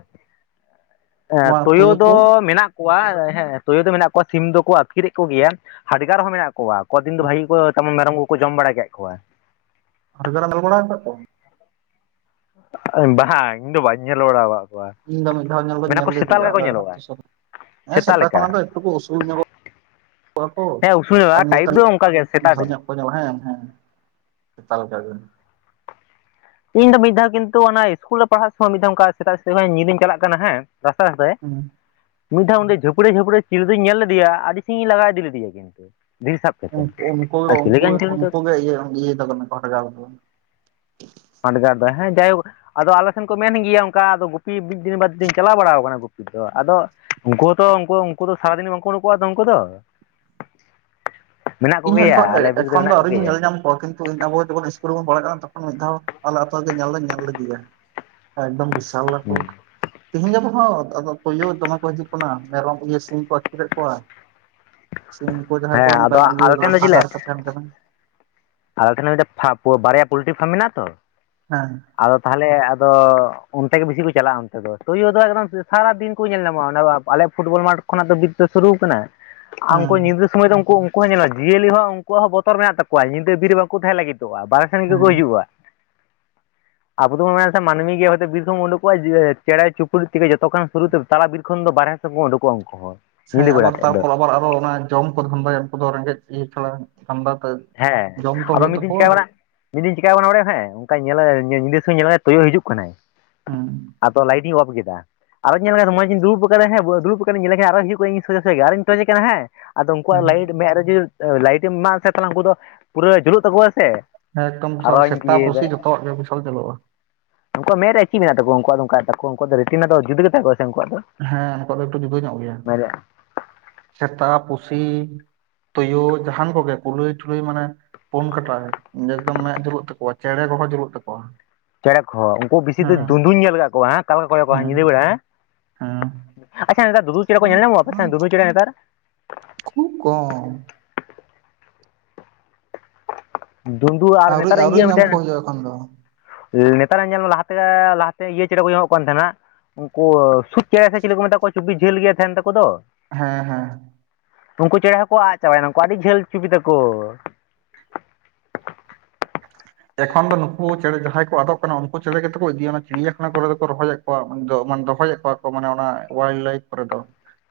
ᱮᱸ ᱵᱟᱝ ᱛᱩᱭᱩ ᱫᱚ ᱠᱚ ᱢᱮᱱᱟᱜ ᱠᱚᱣᱟ ᱦᱮᱸ ᱛᱩᱭᱳ ᱫᱚ ᱢᱮᱱᱟᱜ ᱠᱚᱣᱟ ᱥᱤᱢ ᱫᱚᱠᱚ ᱟᱹᱛᱠᱤᱨᱮᱫ ᱠᱚᱜᱮᱭᱟ ᱦᱟᱰᱜᱟᱨ ᱦᱚᱸ ᱢᱮᱱᱟᱜ ᱠᱚᱣᱟ ᱠᱚᱫᱤᱱ ᱫᱚ ᱵᱷᱟᱜᱤ ᱠᱚ ᱛᱮᱢᱚᱱ ᱢᱮᱨᱚᱢ ᱠᱚᱠᱚ ᱡᱚᱢ ᱵᱟᱲᱟ ᱠᱮᱜ ᱠᱚᱣᱟ। ᱦᱟᱰᱜᱟᱨ ᱮᱢ ᱧᱮᱞ ᱵᱟᱲᱟᱣ ᱠᱟᱜ ᱠᱚᱣᱟ? ᱵᱟᱝ ᱤᱧ ᱫᱚ ᱵᱟᱹᱧ ᱧᱮᱞ ᱵᱟᱲᱟ ᱠᱟᱫ ᱠᱚᱣᱟ। ᱤᱧ ᱫᱚ ᱢᱤᱫ ᱫᱷᱟᱣ ᱧᱮᱞ ᱫᱚᱧ ᱢᱮᱱᱟ ᱧᱮᱞ ᱠᱚ ᱥᱮᱛᱟ ᱞᱮᱫᱤᱭᱟ ᱞᱮᱠᱟ ᱠᱚ ᱟᱞᱮ ᱟᱛᱳ ᱧᱮᱞᱚᱜᱼᱟ ᱥᱩᱨ ᱨᱮ ᱦᱮᱸ ᱥᱮᱛᱟ ᱠᱷᱚᱱᱟᱜ ᱫᱚ ᱮᱠᱴᱩᱠᱚ ᱩᱥᱩᱞ ᱧᱚᱜᱚᱜ ᱠᱚ ᱠᱚᱣᱟ ᱠᱚ ᱦᱮᱸ ᱟᱨ ᱩᱥᱩᱞᱚᱜᱼᱟ ᱴᱟᱭᱤᱯ ᱫᱚ ᱚᱱᱠᱟ ᱜᱮ [inaudible] ᱥᱮᱛᱟ ᱡᱷᱟᱹᱞ ᱴᱟᱭᱤᱯ ᱧᱚᱜ ᱠᱚ ᱡᱟᱞᱟ ᱦᱮᱸ ᱦᱮᱸ ᱥᱮᱛᱟ ᱞᱮᱠᱟ ᱜᱮ। ᱤᱧ ᱫᱚ ᱢᱤᱫᱷᱟᱣ ᱠᱤᱱᱛᱩ ᱚᱱᱟ ᱤᱥᱠᱩᱞ ᱨᱮ ᱯᱟᱲᱦᱟᱜ ᱥᱚᱢᱚᱭ ᱢᱤᱫᱷᱟᱣ ᱚᱱᱠᱟ ᱥᱮᱛᱟᱜ [unintelligible] ᱠᱷᱚᱱᱟᱜ ᱧᱤᱫᱟᱹᱧ ᱪᱟᱞᱟᱜ ᱠᱟᱱᱟ ᱦᱮᱸ ᱨᱟᱥᱛᱟ ᱨᱟᱥᱛᱟ ᱛᱮ ᱦᱩᱸ᱾ ᱢᱤᱫ ᱫᱷᱟᱣ ᱚᱸᱰᱮ ᱡᱷᱟᱹᱯᱲᱤ ᱡᱟᱹᱯᱲᱤ ᱪᱤᱞᱤ ᱫᱩᱧ ᱧᱮᱞ ᱞᱮᱫᱮᱭᱟ ᱟᱹᱰᱤ ᱥᱟᱸᱜᱤᱧ ᱤᱧ ᱞᱟᱜᱟ ᱤᱫᱤ ᱞᱮᱫᱮᱭᱟ ᱠᱤᱱᱛᱩ। ᱫᱷᱤᱨᱤ ᱥᱟᱵ ᱠᱟᱛᱮ ᱩᱱᱠᱩ ᱩᱱᱠᱩ ᱟᱨ ᱜᱮ ᱪᱤᱞᱤ ᱠᱟᱱ ᱪᱚᱭ ᱩᱱᱤ ᱫᱚ ᱩᱱᱠᱩ ᱜᱮ ᱤᱭᱟᱹ [inaudible] ᱦᱟᱰᱜᱟᱨ ᱫᱚ᱾ ᱦᱟᱰᱜᱟᱨ ᱫᱚ ᱦᱮᱸ ᱡᱟᱭᱦᱳᱠ ᱟᱫᱚ ᱟᱞᱮ ᱥᱮᱱ ᱠᱚ ᱢᱮᱱ ᱜᱮᱭᱟ ᱚᱱᱠᱟ ᱟᱫᱚ ᱜᱩᱯᱤ ᱢᱤᱫ ᱫᱤᱱ ᱵᱟᱨ ᱫᱤᱱ ᱪᱟᱞᱟᱣ ᱵᱟᱲᱟᱣ ᱠᱟᱱᱟ ᱜᱩᱯᱤ। ᱟᱫᱚ ᱩᱱᱠᱩ ᱦᱚᱛᱚ ᱩᱱᱠᱩ ᱩᱱᱠᱩ ᱫᱚ ᱥᱟᱨᱟᱫᱤᱱ ᱵᱟᱝᱠᱚ ᱩᱰᱩᱠᱚᱜᱼᱟ ᱛᱚ ᱩᱱᱠᱩ ᱫᱚ। ᱢᱮᱱᱟᱜ ᱤᱧᱦᱚᱸ ᱠᱚᱜᱮᱭᱟ ᱟᱞᱮ ᱵᱤᱨ ᱨᱮᱫᱚ ᱮᱠᱷᱚᱱ ᱫᱚ ᱢᱮᱱᱟᱜ ᱟᱨᱣᱨᱤᱧ ᱠᱚᱜᱮᱭᱟ ᱧᱮᱞ ᱧᱟᱢ ᱠᱚᱣᱟ ᱠᱤᱱ ᱛᱩ ᱟᱵᱚ ᱡᱚᱠᱷᱚᱱ ᱤᱥᱠᱩᱞ ᱨᱮᱵᱚᱱ ᱯᱟᱲᱟᱜ ᱠᱟᱱᱟ ᱛᱚᱠᱷᱚᱱ ᱢᱤᱫ ᱫᱷᱟᱣ ᱟᱞᱮ ᱟᱛᱳ ᱨᱮ ᱜᱮ ᱧᱮᱞ ᱫᱩᱧ ᱧᱮᱞ ᱞᱮᱫᱮᱭᱟ। ᱮᱠᱫᱚᱢ ᱵᱤᱥᱟᱞ ᱞᱟᱴᱩ ᱛᱤᱦᱤᱧ ᱜᱟᱯᱟ ᱦᱚᱸ ᱟᱫᱚ ᱛᱩᱭᱩ ᱫᱚᱢᱮ ᱠᱚ ᱦᱤᱡᱩᱜ ᱠᱟᱱᱟ, ᱢᱮᱨᱚᱢ ᱤᱭᱟᱹ ᱥᱤᱢ ᱠᱚ ᱟᱛᱠᱤᱨᱮᱫ ᱠᱚᱣᱟ। ᱥᱤᱢ ᱠᱚ ᱡᱟᱸᱦᱟᱭ ᱠᱚ ᱚᱱᱠᱟ ᱤᱭᱟᱹ ᱠᱟᱱ ᱫᱚ ᱡᱮᱞᱟᱹ, ᱥᱤᱠᱟᱨ ᱠᱚ ᱛᱟᱦᱮᱱ ᱠᱟᱱᱟ ᱟᱞᱮ ᱴᱷᱮᱱ ᱦᱚᱸ ᱢᱤᱫ ᱫᱷᱟᱣ ᱯᱷᱟ ᱯᱷᱚ ᱵᱟᱨᱭᱟ ᱯᱳᱞᱴᱨᱤ ᱯᱷᱟᱨᱢ ᱢᱮᱱᱟᱜ-ᱟ ᱛᱚ, ᱦᱮᱸ᱾ ᱟᱫᱚ ᱛᱟᱦᱚᱞᱮ ᱟᱫᱚ ᱚᱱᱛᱮ ᱜᱮ ᱵᱮᱥᱤ ᱠᱚ ᱪᱟᱞᱟᱜᱼᱟ ᱚᱱᱛᱮ ᱫᱚ, ᱛᱳᱭᱳ ᱫᱚ ᱮᱠᱫᱚᱢ ᱥᱟᱨᱟ ᱫᱤᱱ ᱠᱚ ᱧᱮᱞ ᱧᱟᱢᱚᱜᱼᱟ ᱚᱱᱟ ᱟᱞᱮ ᱯᱷᱩᱴᱵᱚᱞ ᱢᱟᱴ ᱠᱷᱚᱱᱟᱜ ᱫᱚ ᱵᱤᱨ ᱫᱚ ᱥᱩᱨᱩ ᱟᱠᱟᱱᱟ, ‌ ᱟ ᱩᱱᱠᱩ ᱦᱮᱸ ᱧᱤᱫᱟᱹ ᱥᱚᱢᱚᱭ ᱫᱚ ᱩᱝᱠᱩ ᱩᱝᱠᱩ ᱦᱚᱸ ᱧᱮᱞᱚᱜ ᱡᱤᱭᱟᱹᱞᱤ ᱦᱚᱸ ᱩᱝᱠᱩᱣᱟᱜ ᱦᱚᱸ ᱵᱚᱛᱚᱨ ᱢᱮᱱᱟᱜ ᱛᱟᱠᱚᱣᱟ ᱧᱤᱫᱟᱹ ᱵᱤᱨ ᱨᱮ ᱵᱟᱝᱠᱚ ᱛᱟᱦᱮᱸ ᱞᱟᱹᱜᱤᱫᱚᱜᱼᱟ ᱵᱟᱦᱨᱮ ᱥᱮᱱ ᱜᱮᱠᱚ ᱦᱮᱸ ᱦᱤᱡᱩᱜᱼᱟ᱾ ᱟᱵᱚ ᱫᱚ ᱵᱚᱱ ᱢᱮᱱᱟ ᱥᱮ ᱢᱟᱹᱱᱢᱤ ᱜᱮ ᱦᱚᱭᱛᱚ ᱵᱤᱨ ᱠᱷᱚᱱ ᱵᱚᱱ ᱳᱸᱰᱩᱠᱚᱜᱼᱟ ᱪᱮᱬᱮ ᱪᱩᱯᱲᱩᱡ ᱛᱮᱜᱮ ᱡᱚᱛᱚ ᱠᱷᱚᱱ ᱥᱩᱨᱩ ᱛᱮ ᱛᱟᱞᱟ ᱵᱤᱨ ᱠᱷᱚᱱ ᱫᱚ ᱵᱟᱨᱦᱮ ᱥᱮ ᱠᱚ ᱳᱸᱰᱩᱠᱚᱜᱼᱟ ᱩᱝᱠᱩ ᱦᱚᱸ᱾ ᱥᱮᱸ ᱧᱤᱫᱟᱹ ᱵᱮᱲᱟ ᱟᱵᱟᱨ ᱛᱮᱫ ᱫᱚ ᱛᱟᱨᱯᱚᱨ ᱟᱵᱟᱨ ᱟᱨᱚ ᱚᱱᱟ ᱡᱚᱢ ᱠᱚ ᱫᱷᱟᱱᱫᱟᱭᱟ ᱩᱝᱠᱩ ᱫᱚ ᱨᱮᱸᱜᱮᱡ ᱤᱭᱟᱹ ᱪᱷᱟᱲᱟ ᱴᱷᱟᱱᱰᱟ ᱛᱮ, ᱦᱮᱸ ᱡᱚᱢ ᱛᱚ ᱟᱫᱚ ᱦᱳᱭᱳᱜ ᱢᱤᱫ ᱫᱤᱱ ᱛᱟᱠᱚᱣᱟ᱾ ᱪᱤᱠᱟᱹ ᱵᱟᱲᱟ ᱢᱤᱫ ᱫᱤᱱ ᱪᱮᱠᱟᱣ ᱠᱟᱱᱟ ᱵᱟᱲᱟᱭᱟᱢ ᱦᱮᱸ, ᱚᱝᱠᱟ ᱧᱮᱞᱮ ᱧᱤᱫᱟᱹ ᱥᱚᱢᱚᱭ ᱧᱮᱞᱮᱭᱟ ᱛᱳᱭᱳ ᱦᱤᱡᱩᱜ ᱠᱟᱱᱟᱭ, ᱦᱩᱸ᱾ ᱟᱫᱚ ᱞᱟᱭᱤᱴ ᱤᱧ ᱚᱯᱷ ᱠᱮᱫᱟ, ᱟᱨᱚᱸᱧ ᱧᱮᱞᱮ [unintelligible] ᱢᱚᱡᱤᱧ ᱫᱩᱲᱩᱵ ᱜᱚᱫ ᱠᱟᱫᱟ ᱦᱮᱸ ᱫᱩᱲᱩᱵ ᱟᱠᱟᱱᱤᱧ ᱧᱮᱞᱮ ᱠᱟᱹᱱᱟᱹᱧ ᱟᱨᱦᱚᱸ ᱦᱤᱡᱩᱜ ᱠᱟᱱᱟᱭ ᱤᱧ ᱥᱚᱡᱮ ᱥᱮᱡᱮ ᱜᱮ ᱟᱨᱚᱧ ᱴᱚᱡᱮ ᱠᱟᱱᱟ ᱦᱮᱸ, ᱟᱫᱚ ᱩᱝᱠᱩᱣᱟᱜ ᱦᱮᱸ ᱞᱟᱭᱤᱴ ᱢᱮᱫ ᱨᱮ ᱡᱩᱫᱤ ᱞᱟᱭᱤᱴ ᱮᱢ ᱮᱢᱟᱜ-ᱟ ᱥᱮ ᱛᱟᱦᱚᱞᱮ ᱩᱝᱠᱩ ᱫᱚ, ᱯᱩᱨᱟᱹ ᱡᱩᱞᱩᱜ ᱛᱟᱠᱚᱣᱟ ᱥᱮ। ᱦᱮᱸ ᱮᱠᱫᱚᱢ ᱟᱨᱚᱧ ᱥᱮᱛᱟ ᱤᱭᱟᱹᱭᱮᱫᱟ ᱯᱩᱥᱤ ᱡᱚᱛᱚᱣᱟᱜ ᱜᱮ ᱵᱤᱥᱟᱞ ᱡᱳᱞᱳᱜᱼᱟ᱾ ᱩᱝᱠᱩᱣᱟᱜ ᱢᱮᱫ ᱨᱮ ᱪᱤᱜ ᱢᱮᱱᱟᱜ ᱛᱟᱠᱚᱣᱟ ᱩᱝᱠᱩᱣᱟᱜ ᱫᱚ ᱚᱝᱠᱟᱜ ᱛᱟᱠᱚᱣᱟ, ᱩᱝᱠᱩᱣᱟᱜ ᱫᱚ ᱨᱮᱴᱤᱱᱟ ᱫᱚ ᱡᱩᱫᱟᱹ ᱜᱮ ᱛᱟᱦᱮᱸ ᱠᱚᱜ-ᱟ ᱥᱮ ᱩᱝᱠᱩᱣᱟᱜ ᱫᱚ? ᱦᱮᱸ ᱱᱩᱠᱩᱣᱟᱜ ᱫᱚ ᱮᱠᱴᱩ ᱡᱩᱫᱟᱹ ᱧᱚᱜ ᱜᱮᱭᱟ, ᱢᱮᱫ ᱨᱮ ᱥᱮᱛᱟ, ᱯᱩᱥᱤ, ᱛᱩᱭᱩ, ᱡᱟᱦᱟᱸᱱ ᱠᱚᱜᱮ ᱠᱩᱞᱟᱹᱭ ᱴᱩᱞᱟᱹᱭ ᱢᱟᱱᱮ ᱯᱩᱱ ᱠᱟᱴᱟ ᱜᱮ ᱮᱠᱫᱚᱢ ᱢᱮᱫ ᱡᱩᱞᱩᱜ ᱛᱟᱠᱚᱣᱟ ᱪᱮᱬᱮ ᱠᱚᱦᱚᱸ ᱡᱩᱞᱩᱜ ᱛᱟᱠᱚᱣᱟ᱾ ᱪᱮᱬᱮ ᱠᱚᱦᱚᱸ ᱩᱝᱠᱩ ᱵᱮᱥᱤ ᱫᱚ ᱦᱮᱸ ᱫᱩᱸᱫᱩᱧ ᱧᱮᱞ ᱠᱟᱜ ᱠᱚᱣᱟ ᱦᱟᱸᱜ᱾ [unintelligible] ᱧᱤᱫᱟᱹ ᱵᱮᱲᱟ ᱦᱮᱸ, ᱦᱮᱸ ᱟᱪᱪᱷᱟ ᱱᱮᱛᱟᱨ ᱫᱩᱸᱫᱩ ᱪᱮᱬᱮ ᱠᱚ ᱧᱮᱞ ᱧᱟᱢᱚᱜᱼᱟ ᱟᱯᱮ ᱥᱮᱱ ᱫᱩᱸᱫᱩ ᱪᱮᱬᱮ ᱱᱮᱛᱟᱨ? ᱠᱷᱩᱵ ᱠᱚᱢ᱾ ᱫᱩᱱᱫᱩ ᱟᱨ ᱟᱹᱣᱨᱤ ᱱᱮᱛᱟᱨ ᱟᱹᱣᱨᱤ ᱤᱭᱟᱹ ᱧᱟᱢ ᱢᱤᱫᱴᱮᱱ ᱠᱚ ᱦᱩᱭᱩᱜᱼᱟ ᱮᱠᱷᱚᱱ ᱫᱚ ᱱᱮᱛᱟᱨ ᱦᱟᱸᱜ ᱧᱮᱞ ᱢᱮ ᱞᱟᱦᱟᱛᱮ ᱞᱟᱦᱟᱛᱮ ᱤᱭᱟᱹ ᱪᱮᱬᱮ ᱠᱚ ᱧᱟᱢᱚᱜ ᱠᱟᱱ ᱛᱟᱦᱮᱸᱱᱟ, ᱩᱝᱠᱩ ᱥᱩᱡᱽ ᱪᱮᱸᱬᱮ ᱥᱮ ᱪᱮᱞᱮ ᱠᱚ ᱢᱮᱛᱟ ᱠᱚᱣᱟ ᱪᱩᱯᱤ ᱡᱷᱟᱹᱞ ᱜᱮ ᱛᱟᱦᱮᱸᱱ ᱛᱟᱠᱚ ᱫᱚ? ᱦᱮᱸ ᱦᱮᱸ᱾ ᱩᱝᱠᱩ ᱪᱮᱬᱮ ᱦᱚᱸ ᱠᱚ ᱟᱜ ᱪᱟᱵᱟᱭᱮᱱᱟ ᱩᱝᱠᱩ ᱟᱹᱰᱤ ᱡᱷᱟᱹᱞ ᱪᱩᱯᱤ ᱛᱟᱠᱚᱻ᱾ ᱮᱠᱷᱚᱱ ᱫᱚ ᱱᱩᱠᱩ ᱪᱮᱬᱮ ᱡᱟᱦᱟᱸᱭ ᱠᱚ ᱟᱫᱚᱜ ᱠᱟᱱᱟ ᱩᱱᱠᱩ ᱪᱮᱬᱮ ᱜᱮᱛᱚ ᱠᱚ ᱤᱫᱤᱭᱟ ᱚᱱᱟ ᱪᱤᱲᱤᱭᱟ ᱠᱷᱟᱱᱟ ᱠᱚᱨᱮ ᱫᱚ ᱠᱚ ᱨᱚᱦᱚᱭᱮᱜ ᱠᱚᱣᱟ ᱫᱚ [unintelligible] ᱫᱚᱦᱚᱭᱮᱜ ᱠᱚᱣᱟ ᱠᱚ ᱢᱟᱱᱮ ᱚᱱᱟ ᱚᱣᱟᱭᱤᱞᱰ ᱞᱟᱭᱤᱯᱷ ᱠᱚᱨᱮ ᱫᱚ,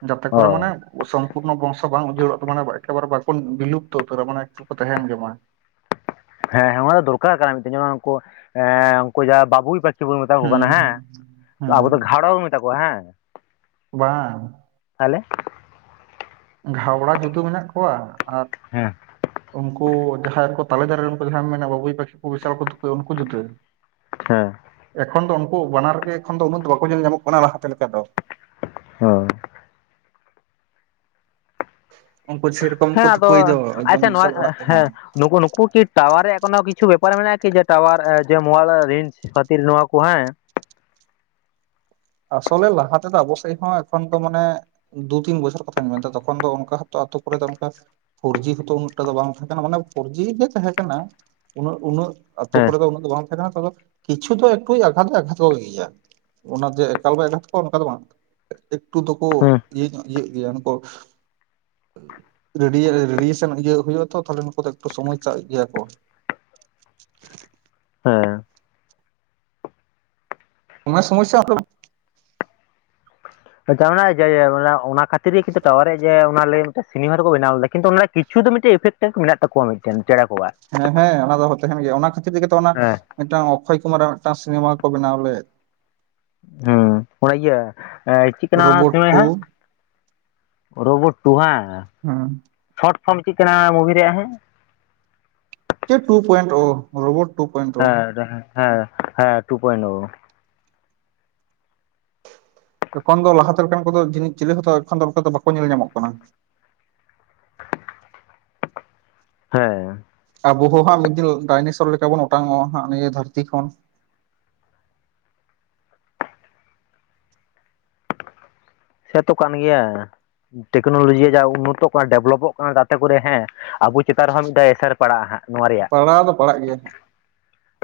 ᱡᱟᱛᱮ ᱚ ᱠᱚᱨᱮ ᱢᱟᱱᱮ ᱥᱚᱢᱯᱩᱨᱱᱚ ᱵᱚᱝᱥᱚ ᱵᱟᱝ ᱩᱡᱟᱹᱲᱚᱜ ᱛᱮ ᱢᱟᱱᱮ ᱮᱠᱮᱵᱟᱨᱮ ᱵᱟᱠᱚ ᱵᱤᱞᱩᱯᱛᱚ ᱩᱛᱟᱹᱨᱚᱜ ᱢᱟᱱᱮ ᱮᱠᱴᱩ ᱠᱚ ᱛᱟᱦᱮᱸᱱ ᱜᱮ ᱢᱟ᱾ ᱦᱮᱸ ᱦᱮᱸ ᱚᱱᱟ ᱫᱚ ᱫᱚᱨᱠᱟᱨ ᱠᱟᱱᱟ ᱢᱤᱫᱴᱮᱱ ᱡᱮᱢᱚᱱ ᱩᱝᱠᱩ ᱮᱸᱻ ᱩᱝᱠᱩ ᱡᱟᱦᱟᱸ ᱵᱟᱹᱵᱩᱭ ᱯᱟ ᱠᱷᱤ ᱵᱚᱱ ᱢᱮᱛᱟ ᱠᱚ ᱠᱟᱱᱟ ᱦᱮᱸ᱾ ᱟᱵᱚ ᱦᱮᱸ ᱫᱚ ᱜᱷᱟᱲᱣᱟ ᱵᱚᱱ ᱢᱮᱛᱟ ᱠᱚᱣᱟ? [unintelligible] ᱵᱟᱝ᱾ ᱛᱟᱦᱚᱞᱮ᱾ ᱜᱷᱟᱣᱲᱟ ᱡᱩᱫᱟᱹ ᱢᱮᱱᱟᱜ ᱠᱚᱣᱟ ᱟᱨ [unintelligible] ᱩᱱᱠᱩ ᱡᱟᱦᱟᱸᱭ ᱠᱚ ᱛᱟᱞᱮ ᱫᱟᱨᱮ ᱨᱮᱱᱠᱚ ᱡᱟᱦᱟᱸᱭ ᱢᱮᱱᱮᱜ ᱵᱟᱹᱵᱩᱭ ᱯᱟᱠᱷᱤ ᱠᱚ ᱵᱤᱥᱟᱞ ᱠᱚ ᱛᱩᱠᱟᱹᱭ ᱩᱱᱠᱩ ᱡᱩᱫᱟᱹ, [inaudible] ᱦᱮᱸ᱾ ᱮᱠᱷᱚᱱ ᱫᱚ ᱩᱱᱠᱩ ᱵᱟᱱᱟᱨ ᱜᱮ ᱮᱠᱷᱚᱱ ᱫᱚ ᱩᱱᱟᱹᱜ ᱫᱚ ᱵᱟᱠᱚ ᱧᱮᱞ ᱧᱟᱢᱚᱜ ᱠᱟᱱᱟ ᱞᱟᱦᱟᱛᱮ ᱞᱮᱠᱟ ᱫᱚ᱾ ᱦᱳᱭ᱾ ᱩᱱᱠᱩ ᱥᱮᱨᱚᱠᱚᱢ ᱦᱮᱸ ᱠᱚ ᱟᱫᱚ, ᱛᱩᱠᱟᱹᱭ ᱫᱚ ᱮᱠᱫᱚᱢ ᱟᱪᱪᱷᱟ ᱱᱚᱣᱟ ᱵᱤᱥᱟᱞ ᱚᱲᱟᱜ ᱠᱚ ᱦᱮᱸ ᱵᱮᱱᱟᱣᱟ ᱱᱳᱠᱳ ᱱᱳᱠᱩ ᱠᱤ ᱴᱟᱣᱟᱨ ᱨᱮᱭᱟᱜ ᱠᱳᱱᱳ ᱠᱤᱪᱷᱩ ᱵᱮᱯᱟᱨ ᱢᱮᱱᱟᱜᱼᱟ ᱠᱤ ᱡᱮ ᱴᱟᱣᱟᱨ ᱡᱮ ᱢᱳᱣᱟᱞᱟ ᱨᱤᱡᱥ ᱠᱷᱟᱹᱛᱤᱨ ᱱᱚᱣᱟ ᱠᱚ ᱦᱮᱸ? ᱟᱥᱚᱞᱮ ᱞᱟᱦᱟᱛᱮ ᱫᱚ ᱟᱵᱚ ᱥᱮᱜ ᱦᱚᱸ ᱮᱠᱷᱚᱱ ᱛᱚ ᱢᱟᱱᱮ ᱫᱩ ᱛᱤᱱ ᱵᱚᱪᱷᱚᱨ ᱠᱚ ᱛᱟᱦᱮᱸᱱ ᱠᱟᱱ ᱛᱚ ᱛᱚᱠᱷᱚᱱ ᱫᱚ ᱚᱱᱠᱟ ᱦᱚᱸ ᱛᱚ ᱟᱛᱳ ᱠᱚᱨᱮ ᱫᱚ ᱚᱱᱠᱟ ᱯᱷᱳᱨᱡᱤ ᱦᱚᱸ ᱛᱚ ᱩᱱᱟᱹᱜ ᱴᱟ ᱫᱚ ᱵᱟᱝ ᱛᱟᱦᱮᱸ ᱠᱟᱱᱟ, ᱢᱟᱱᱮ ᱯᱷᱳᱨᱡᱤ ᱜᱮ ᱛᱟᱦᱮᱸ ᱠᱟᱱᱟ ᱩᱱᱟᱹᱜ ᱩᱱᱟᱹᱜ ᱟᱛᱳ ᱦᱮᱸ ᱠᱚᱨᱮ ᱫᱚ ᱩᱱᱟᱹᱜ ᱫᱚ ᱵᱟᱝ ᱛᱟᱦᱮᱸ ᱠᱟᱱᱟ ᱛᱚᱵᱮ ᱠᱤᱪᱷᱩ ᱫᱚ ᱮᱠᱴᱩ ᱟᱜᱷᱟᱛ ᱫᱚᱭ ᱟᱜᱷᱟᱛ ᱠᱚ ᱜᱮᱭᱟ ᱚᱱᱟ ᱡᱮ ᱮᱠᱟᱞᱵᱟᱭ ᱟᱜᱷᱟᱛ ᱠᱚᱣᱟ ᱚᱱᱠᱟ ᱫᱚ ᱵᱟᱝ, ᱮᱠᱴᱩ ᱫᱚᱠᱚ ᱦᱮᱸ ᱤᱭᱟᱹ ᱧᱚ ᱤᱭᱟᱹᱜ ᱜᱮᱭᱟ ᱩᱱᱠᱩ। ᱨᱮᱰᱤᱭ ᱨᱮᱰᱤᱭᱮᱥᱚᱱ ᱤᱭᱟᱹ ᱦᱩᱭᱩᱜ-ᱟ ᱛᱚ ᱛᱟᱦᱚᱞᱮ ᱱᱩᱠᱩ ᱫᱚ ᱮᱠᱴᱩ ᱥᱚᱢᱚᱥᱥᱟ ᱜᱮᱭᱟ ᱠᱚ। ᱦᱮᱸ ᱱᱚᱣᱟ ᱥᱚᱢᱚᱥᱥᱟ ᱦᱚᱞᱳ ᱟᱪᱷᱟ ᱚᱱᱟ ᱡᱮ ᱢᱟᱱᱮ ᱚᱱᱟ ᱠᱷᱟᱹᱛᱤᱨ ᱜᱮ ᱚᱱᱟ ᱠᱷᱟᱹᱛᱤᱨ ᱜᱮ ᱠᱤᱱᱛᱩ ᱴᱟᱣᱟᱨᱮ ᱚᱱᱟ ᱞᱟᱹᱜᱤᱫ ᱥᱤᱱᱤᱢᱟ ᱨᱮᱠᱚ ᱵᱮᱱᱟᱣ ᱞᱮᱫᱟ ᱠᱤᱱᱛᱩ ᱚᱱᱟ ᱠᱤᱪᱷᱩ ᱫᱚ ᱢᱤᱫᱴᱮᱡ ᱤᱯᱷᱮᱠᱴ [unintelligible] ᱴᱮᱠ ᱢᱮᱱᱟᱜ ᱛᱟᱠᱚᱣᱟ ᱢᱤᱫ। ᱪᱮᱱ ᱪᱮᱸᱬᱮ ᱠᱚ। ᱦᱮᱸ ᱦᱮᱸ ᱚᱱᱟ ᱫᱚ ᱦᱚᱸ ᱛᱟᱦᱮᱱ ᱜᱮᱭᱟ ᱚᱱᱟ ᱠᱷᱟᱹᱛᱤᱨ ᱛᱮᱜᱮ ᱛᱚ ᱚᱱᱟ ᱦᱮᱸ ᱢᱤᱫᱴᱟᱝ ᱚᱠᱠᱷᱚᱭ ᱠᱩᱢᱟᱨᱟᱜ ᱢᱤᱫᱴᱟᱝ ᱥᱤᱱᱮᱢᱟ ᱠᱚ ᱵᱮᱱᱟᱣ ᱞᱮᱫ। ᱦᱮᱸ ᱚᱱᱟ ᱤᱭᱟᱹ ᱮ ᱪᱮᱫ ᱠᱟᱱᱟ ᱚᱱᱟ ᱨᱳᱵᱳᱴ ᱥᱤᱱᱮᱢᱟ ᱴᱩ ᱦᱟᱸᱜ? ᱨᱳᱵᱳᱴ ᱴᱩ ᱵᱟᱝ। ᱦᱩᱸ। ᱥᱚᱨᱴ ᱯᱷᱚᱨᱚᱢ ᱪᱮᱫ ᱠᱟᱱᱟ ᱢᱩᱵᱷᱤ ᱨᱮᱭᱟᱜ ᱦᱮᱸ? ᱪᱮᱫ two point o. Robot two point. ᱳ ᱦᱮᱸ ᱦᱮᱸ ᱦᱮᱸ ᱴᱩ ᱯᱚᱭᱮᱱᱴ ᱳ। ᱮᱠᱷᱚᱱ ᱫᱚ ᱞᱟᱦᱟᱛᱮ ᱞᱮᱠᱟᱱ ᱠᱚᱫᱚ ᱡᱟᱹᱱᱤᱡ ᱪᱤᱞᱤ ᱦᱚᱸᱛᱚ ᱮᱠᱷᱚᱱ ᱫᱚ ᱚᱱᱠᱟ ᱫᱚ ᱵᱟᱠᱚ ᱧᱮᱞ ᱧᱟᱢᱚᱜ ᱠᱟᱱᱟ। ᱦᱮᱸ। ᱟᱵᱚ ᱦᱚᱸ ᱦᱟᱸᱜ ᱢᱤᱫ ᱫᱤᱱ ᱰᱟᱭᱱᱮᱥᱚᱨ ᱞᱮᱠᱟ ᱵᱚᱱ ᱚᱴᱟᱝᱚᱜ-ᱟ ᱦᱟᱸᱜ ᱱᱤᱭᱟᱹ ᱫᱷᱟᱹᱨᱛᱤ ᱠᱷᱚᱱ। ᱥᱮ ᱛᱚ ᱠᱟᱱ ᱜᱮᱭᱟ। ᱴᱮᱠᱱᱳᱞᱚᱡᱤᱭᱟ ᱡᱟ ᱩᱱᱱᱚᱛᱚᱜ ᱠᱟᱱᱟ ᱰᱮᱵᱷᱞᱚᱯᱚᱜ ᱠᱟᱱᱟ ᱡᱟᱛᱮ ᱠᱚᱨᱮ ᱦᱮᱸ ᱟᱵᱚ ᱪᱮᱛᱟᱱ ᱨᱮᱦᱚᱸ ᱢᱤᱫᱴᱟᱝ ᱮᱥᱮᱨ ᱯᱟᱲᱟᱜ-ᱟ ᱦᱟᱸᱜ ᱱᱚᱣᱟ ᱨᱮᱭᱟᱜ। ᱯᱟᱲᱟᱣ ᱫᱚ ᱯᱟᱲᱟᱜ ᱜᱮᱭᱟ ᱦᱟᱸᱜ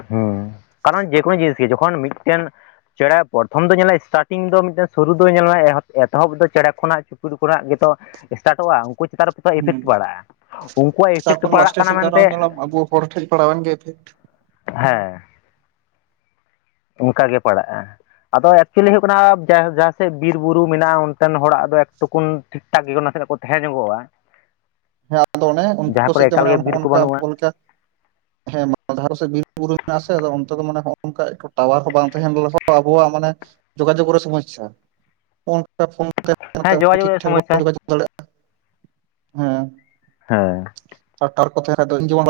ᱦᱩᱸ ᱠᱟᱨᱚᱱ ᱡᱮᱠᱚᱱᱳ ᱡᱤᱱᱤᱥ ᱜᱮ ᱡᱚᱠᱷᱚᱱ ᱢᱤᱫᱴᱮᱱ ᱪᱮᱸᱬᱮ ᱯᱨᱚᱛᱷᱚᱢ ᱫᱚ ᱧᱮᱞᱟ ᱥᱴᱟᱴᱤᱝ ᱫᱚ ᱢᱤᱫᱴᱮᱱ ᱥᱩᱨᱩ ᱫᱚ ᱧᱮᱞᱟᱭ ᱮᱦᱚᱵ ᱮᱛᱚᱦᱚᱵᱽ ᱫᱚ ᱪᱮᱸᱬᱮ ᱠᱷᱚᱱᱟᱜ ᱪᱩᱯᱲᱩ ᱠᱷᱚᱱᱟᱜ ᱜᱮᱛᱚ ᱥᱴᱟᱴᱚᱜ-ᱟ ᱩᱱᱠᱩ ᱪᱮᱛᱟᱱ ᱨᱮ ᱯᱨᱚᱛᱷᱚᱢ ᱤᱯᱷᱮᱠᱴ ᱦᱩᱸ ᱯᱟᱲᱟᱜ-ᱟ। ᱛᱟᱨᱯᱚᱨ ᱞᱟᱥᱴᱮ ᱥᱮᱫ ᱫᱚ ᱟᱨᱚ ᱧᱮᱞᱟᱢ ᱞᱟᱝ ᱟᱵᱚ ᱦᱚᱲ ᱴᱷᱮᱡ ᱯᱟᱲᱟᱣᱮᱱ ᱜᱮ ᱤᱯᱷᱮᱠᱴ ᱾ ᱦᱮᱸ। ᱚᱱᱠᱟ ᱜᱮ ᱯᱟᱲᱟᱜ-ᱟ। ᱟᱫᱚ ᱮᱠᱪᱩᱭᱮᱞᱤ ᱦᱩᱭᱩᱜ ᱠᱟᱱᱟ, ᱡᱟᱭ ᱦᱳᱠ ᱡᱟᱦᱟᱸ ᱥᱮᱫ ᱵᱤᱨ ᱵᱩᱨᱩ ᱢᱮᱱᱟᱜ-ᱟ। ᱚᱱᱛᱮᱱ ᱦᱚᱲᱟᱜ ᱫᱚ ᱮᱠᱴᱩᱠᱩᱱ ᱼᱼ ᱴᱷᱤᱠ ᱴᱷᱟᱠ ᱜᱮ ᱱᱟᱥᱮ ᱱᱟᱜ ᱠᱚ ᱛᱟᱦᱮᱸ ᱧᱚᱜᱚᱜ-ᱟ। ᱦᱮᱸ ᱟᱫᱚ ᱚᱱᱮ ᱩᱱᱠᱩ ᱠᱚ ᱠᱚᱨᱮ ᱥᱮᱫ ᱫᱚ, ᱮᱠᱟᱞ ᱢᱟᱱᱮ ᱜᱮ ᱵᱤᱨ ᱱᱚᱜ-ᱚ ᱠᱚ ᱱᱚᱝᱠᱟ ᱵᱟᱹᱱᱩᱜᱼᱟ ᱟᱵᱚ ᱞᱮᱠᱟ ᱼᱼ ᱦᱮᱸ ᱫᱷᱟᱨᱮ ᱥᱮᱫ ᱵᱤᱨ ᱵᱩᱨᱩ ᱢᱮᱱᱟᱜ ᱟᱥᱮ। ᱟᱫᱚ ᱚᱱᱛᱮ ᱫᱚ ᱢᱟᱱᱮ ᱱᱚᱜ ᱱᱚᱝᱠᱟ ᱴᱟᱣᱟᱨ ᱦᱚᱸ ᱵᱟᱝ ᱛᱟᱦᱮᱸᱱ। [inaudible] ᱟᱵᱚᱣᱟᱜ ᱢᱟᱱᱮ ᱼᱼ ᱡᱳᱜᱟᱡᱳᱜ ᱨᱮ ᱥᱚᱢᱚᱥ ᱥᱟ। [unintelligible] [inaudible] ᱦᱮᱸ ᱡᱳᱜᱟᱡᱳᱜᱽ ᱴᱷᱤᱠ ᱨᱮᱭᱟᱜ ᱴᱷᱟᱠ ᱥᱚᱢᱚᱥᱥᱟ ᱵᱟᱵᱚᱱ ᱡᱳᱜᱟᱡᱳᱜ ᱫᱟᱲᱮᱭᱟᱜ-ᱟ। ᱦᱮᱸ। ᱦᱮᱸ। ᱟᱨ ᱛᱟᱨᱯᱚᱨ ᱛᱮ ᱠᱷᱟᱡ ᱫᱚ [inaudible]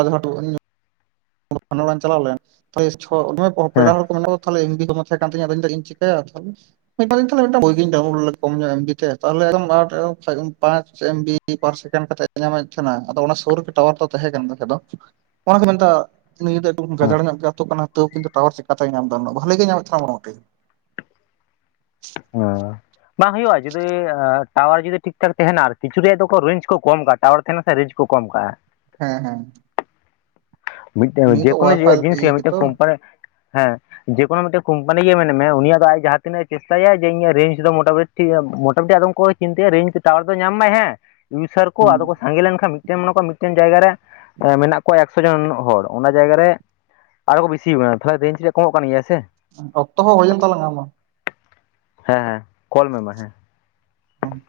ᱚᱲᱟᱜ ᱤᱧ ᱪᱟᱞᱟᱣ ᱞᱮᱱ। ᱛᱟᱦ [unintelligible] ᱪᱷᱚ [unintelligible] ᱦᱮᱸ ᱯᱮᱲᱟ ᱦᱚᱲ ᱠᱚ ᱢᱮᱱᱟᱜ ᱠᱚ ᱛᱟᱞᱮ [inaudible] ᱛᱟᱦᱮᱸ ᱠᱟᱱ ᱛᱤᱧᱟᱹ ᱟᱫᱚᱧ ᱪᱮᱤᱠᱟᱹᱭᱟ [inaudible] [inaudible] ᱰᱳᱭ ᱜᱤᱧ ᱵᱟᱣᱩᱱᱞᱳᱰ [inaudible] ᱠᱚᱢ ᱧᱚᱜ ᱮᱢᱵᱤ ᱛᱮ। ᱛᱟᱦᱟᱞᱮ ᱮᱠᱫᱚᱢ [inaudible] ᱯᱟᱸᱪ ᱮᱢ ᱵᱤ ᱼᱼ ᱠᱤ [unintelligible] ᱯᱟᱨ ᱥᱮᱠᱮᱱᱰ ᱠᱟᱛᱮ ᱧᱟᱢᱮᱫ ᱛᱟᱦᱮᱸᱱᱟ। ᱟᱫᱚ ᱚᱱᱟ ᱥᱩᱨ ᱨᱮ ᱜᱮ ᱴᱟᱣᱟᱨ ᱫᱚ ᱛᱟᱦᱮᱸ ᱠᱟᱱᱟ। [inaudible] ᱟᱫᱚ ᱚᱱᱟ ᱠᱚ ᱢᱮᱱᱛᱟᱜ [unintelligible] ᱼᱼ ᱱᱤᱭᱟᱹ ᱫᱚ ᱮᱠᱫᱚᱢ ᱦᱮᱸ ᱜᱟᱡᱟᱲ ᱧᱚᱜ ᱜᱮ ᱟᱹᱛᱩ ᱠᱟᱱᱟ। ᱛᱳᱣ ᱠᱤᱱᱛᱩ ᱴᱟᱣᱟᱨ ᱪᱤᱠᱟᱛᱮᱭ ᱧᱟᱢ ᱮᱫᱟ ᱱᱩᱱᱟᱹᱜ, ᱵᱷᱟᱹᱞᱤ ᱜᱮ ᱧᱟᱢᱮᱫ ᱛᱟᱦᱮᱸᱱᱟ ᱢᱚᱴᱟᱢᱩᱴᱤ। ᱦᱮᱸᱻ ᱵᱟᱝ ᱦᱩᱭᱩᱜ-ᱟ, ᱡᱩᱫᱤ ᱴᱟᱣᱟᱨ ᱡᱩᱫᱤ ᱴᱷᱤᱠ ᱴᱷᱟᱠ ᱛᱟᱦᱮᱸᱱᱟ ᱟᱨᱠᱤ। ᱠᱤᱪᱷᱩ ᱫᱤᱭᱮ ᱫᱚᱠᱚ ᱨᱮᱧᱡ ᱠᱚᱢ ᱠᱟᱜ ᱼᱼ ᱴᱟᱣᱟᱨ ᱛᱟᱦᱮᱸ ᱞᱮᱱ ᱠᱷᱟᱡ ᱨᱮᱧᱡᱽ ᱠᱚ ᱠᱚᱢ ᱠᱟᱜ-ᱟ। ᱦᱮᱸ ᱦᱮᱸ। ᱢᱤᱫᱴᱮᱱ ᱱᱤᱭᱟᱹ ᱫᱚ ᱡᱮᱠᱚᱱᱳ ᱚᱣᱟᱭᱯᱷᱟᱭ ᱡᱤᱱᱤᱥ ᱤᱭᱟᱹ ᱜᱮ ᱢᱤᱫᱴᱮᱱ ᱜᱮᱛᱚ ᱠᱳᱢᱯᱟᱱᱤ ᱦᱮᱸ᱾ ᱡᱮ ᱠᱚᱱᱳ ᱢᱤᱫᱴᱟᱝ ᱠᱳᱢᱯᱟᱱᱤ ᱜᱮ ᱢᱮᱱ ᱢᱮ ᱩᱱᱤᱭᱟᱜ ᱫᱚ ᱟᱡ ᱡᱟᱦᱟᱸ ᱛᱤᱱᱟᱹᱜ ᱮ ᱪᱮᱥᱴᱟᱭᱟ ᱡᱮ ᱤᱧ ᱨᱮᱧᱡᱽ ᱫᱚ ᱢᱚᱴᱟᱢᱩᱴ ᱴᱷᱤᱠ ᱜᱮᱭᱟ ᱢᱚᱴᱟᱢᱩᱴᱤ ᱟᱫᱚᱢ ᱠᱚ ᱪᱤᱱᱛᱟᱹᱭᱟ ᱨᱮᱧᱡᱽ ᱴᱟᱣᱟᱨ ᱫᱚ ᱧᱟᱢ ᱢᱟᱭ ᱦᱮᱸ᱾ ᱤᱱᱥᱟᱨ ᱠᱚ ᱦᱮᱸ ᱟᱫᱚ ᱠᱚ ᱥᱟᱸᱜᱮ ᱞᱮᱱᱠᱷᱟᱱ ᱢᱤᱫᱴᱮᱱ ᱢᱮᱱᱟᱜ ᱠᱚᱣᱟ ᱢᱤᱫᱴᱮᱱ ᱡᱟᱭᱜᱟ ᱨᱮ ᱢᱮᱱᱟᱜ ᱠᱚᱣᱟ ᱮᱠ ᱠᱷᱮᱴ ᱨᱮ ᱱᱩᱱᱟᱹᱜ ᱦᱚᱲ ᱚᱱᱟ ᱡᱟᱭᱜᱟ ᱨᱮ ᱟᱨᱚ ᱠᱚ ᱵᱮᱥᱤ ᱠᱟᱱᱟ ᱛᱟᱦᱚᱞᱮ ᱨᱮᱧᱡᱽ ᱫᱚ ᱠᱚᱢᱚᱜ ᱠᱟᱱ ᱜᱮᱭᱟ ᱥᱮ ᱚᱠᱛᱚ ᱦᱚ ᱦᱩᱭᱮᱱ ᱛᱟᱞᱟᱝ ᱟ ᱢᱟ ᱦᱮᱸ ᱦᱮᱸ ᱠᱚᱞ ᱢᱮ ᱢᱟ ᱦᱮᱸ ᱦᱮᱸ